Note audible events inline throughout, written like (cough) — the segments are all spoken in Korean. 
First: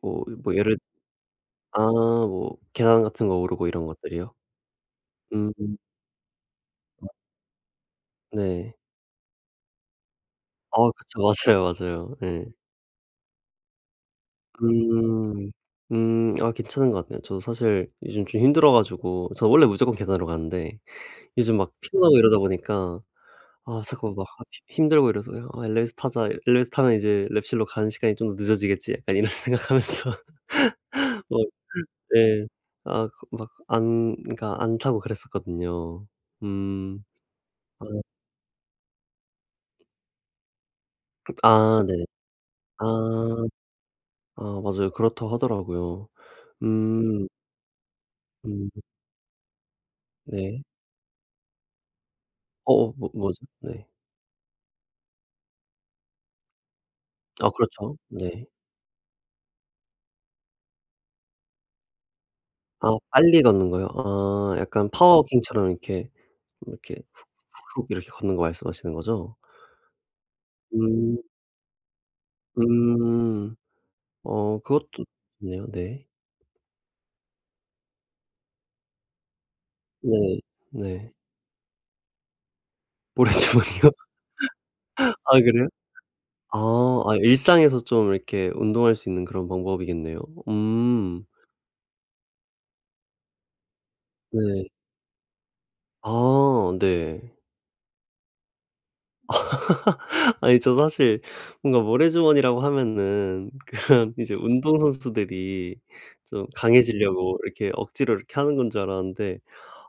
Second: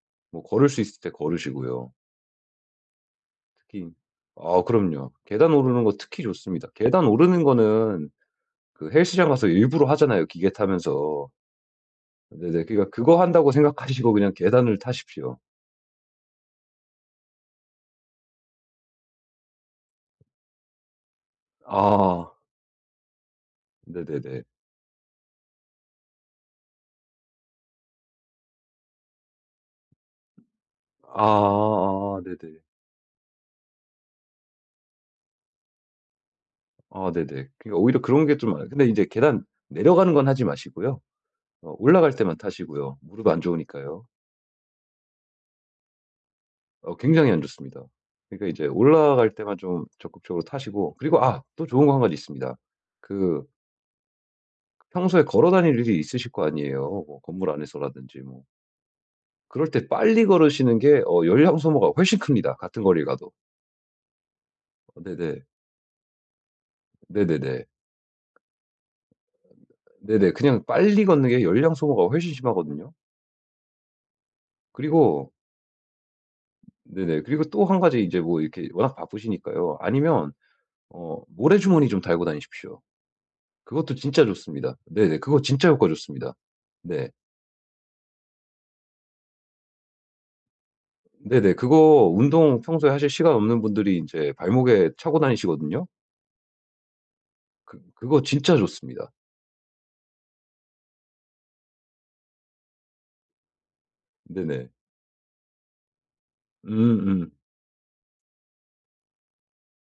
뭐 뭐 뭐 걸을 예를 수 있을 때 아 걸으시고요. 뭐 계단 같은 거 오르고 이런 특히 것들이요? 아 그럼요. 음. 계단 오르는 거 특히 좋습니다. 계단 오르는 거는 네. 그 헬스장 가서 일부러 하잖아요 기계 어 그쵸. 타면서. 맞아요, 맞아요. 예. 네네 그러니까 그거 한다고 생각하시고 그냥 계단을 타십시오. 음. 음 아 괜찮은 것 같네요. 저도 사실 요즘 좀 힘들어 가지고 저 원래 무조건 계단으로 가는데 요즘 막 피곤하고 아. 이러다 보니까 아 자꾸 막 네네네. 학 힘 힘들고 이래서 이 '아 엘리베이터 타자. 엘리베이터 타면 이제 랩실로 가는 시간이 좀 더 늦어지겠지?' 약간 이런 생각 하면서. (laughs) 어 아아. 네. 네네. 아 그 막 안 그러니까 안 타고 그랬었거든요. 음. 아 네네. 그러니까 오히려 아 그런 게 좀 많아. 근데 이제 계단 내려가는 건 하지 마시고요. 그 어 아 네. 올라갈 때만 아. 타시고요. 무릎 안 좋으니까요. 아 맞아요. 그렇다 하더라고요. 어 음. 굉장히 안 좋습니다. 그러니까 이제 음. 올라갈 때만 좀 적극적으로 네. 타시고 그리고 아 또 좋은 거 1 가지 있습니다. 아 어 어 뭐 그 뭐죠? 네. 평소에 걸어 다닐 일이 있으실 거 아니에요. 뭐 아 건물 그렇죠. 안에서라든지 뭐. 네. 그럴 때 빨리 걸으시는 게 어 열량 소모가 훨씬 큽니다 같은 아 거리를 가도. 빨리 걷는 거요? 아 약간 어 파워 네네. 워킹처럼 이렇게, 이렇게 훅 네네네. 훅훅 이렇게 걷는 거 말씀하시는 거죠? 네네 그냥 빨리 음. 걷는 게 열량 소모가 훨씬 심하거든요. 음. 어 그것도 그리고 좋네요. 네. 네네 그리고 또 1 가지 인제 뭐 이렇게 워낙 바쁘시니까요. 아니면 네 네. 어 모래 주머니 좀 달고 다니십시오. 모래 주머니요? 그것도 진짜 좋습니다. 네네 (laughs) 그거 아 진짜 그래요? 효과 좋습니다. 아. 네. 아 일상에서 좀 이렇게 운동할 수 있는 그런 방법이겠네요. 음. 네네 그거 운동 평소에 하실 시간 없는 분들이 인제 네. 발목에 차고 다니시거든요? 아 네. 그 그거 진짜 좋습니다. (laughs) 아니 저도 사실 뭔가 모래 주머니라고 하면은 그런 이제 네네. 운동선수들이 좀 음 음. 강해지려고 이렇게 억지로 이렇게 하는 건 줄 알았는데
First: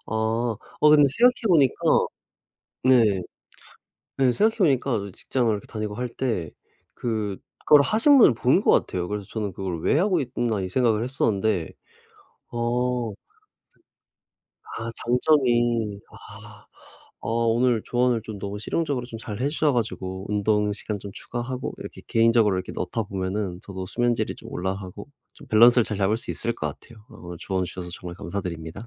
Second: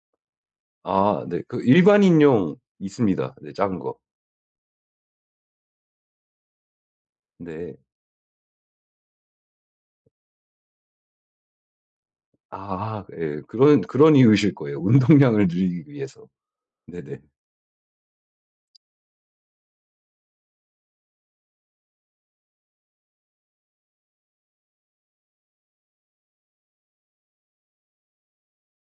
아. 아 근데 아 네 생각해 그 보니까 일반인용 네. 있습니다. 네 작은 거. 네 생각해 보니까 직장을 이렇게 다니고 할 때 네. 그거를 하신 분을 본 것 같아요. 그래서 저는 '그걸 왜 하고 있나.' 이 생각을 했었는데 아하 어 예. 그런 그런 이유이실 거예요. 아 운동량을 늘리기 장점이 위해서. 아. 네네. 어 오늘 조언을 좀 너무 실용적으로 좀 잘 해 주셔 가지고 운동 시간 좀 추가하고 이렇게 개인적으로 이렇게 넣다 보면은 저도 수면 질이 좀 올라가고 좀 밸런스를 잘 잡을 수 있을 것 같아요. 어 오늘 조언 주셔서 정말 감사드립니다.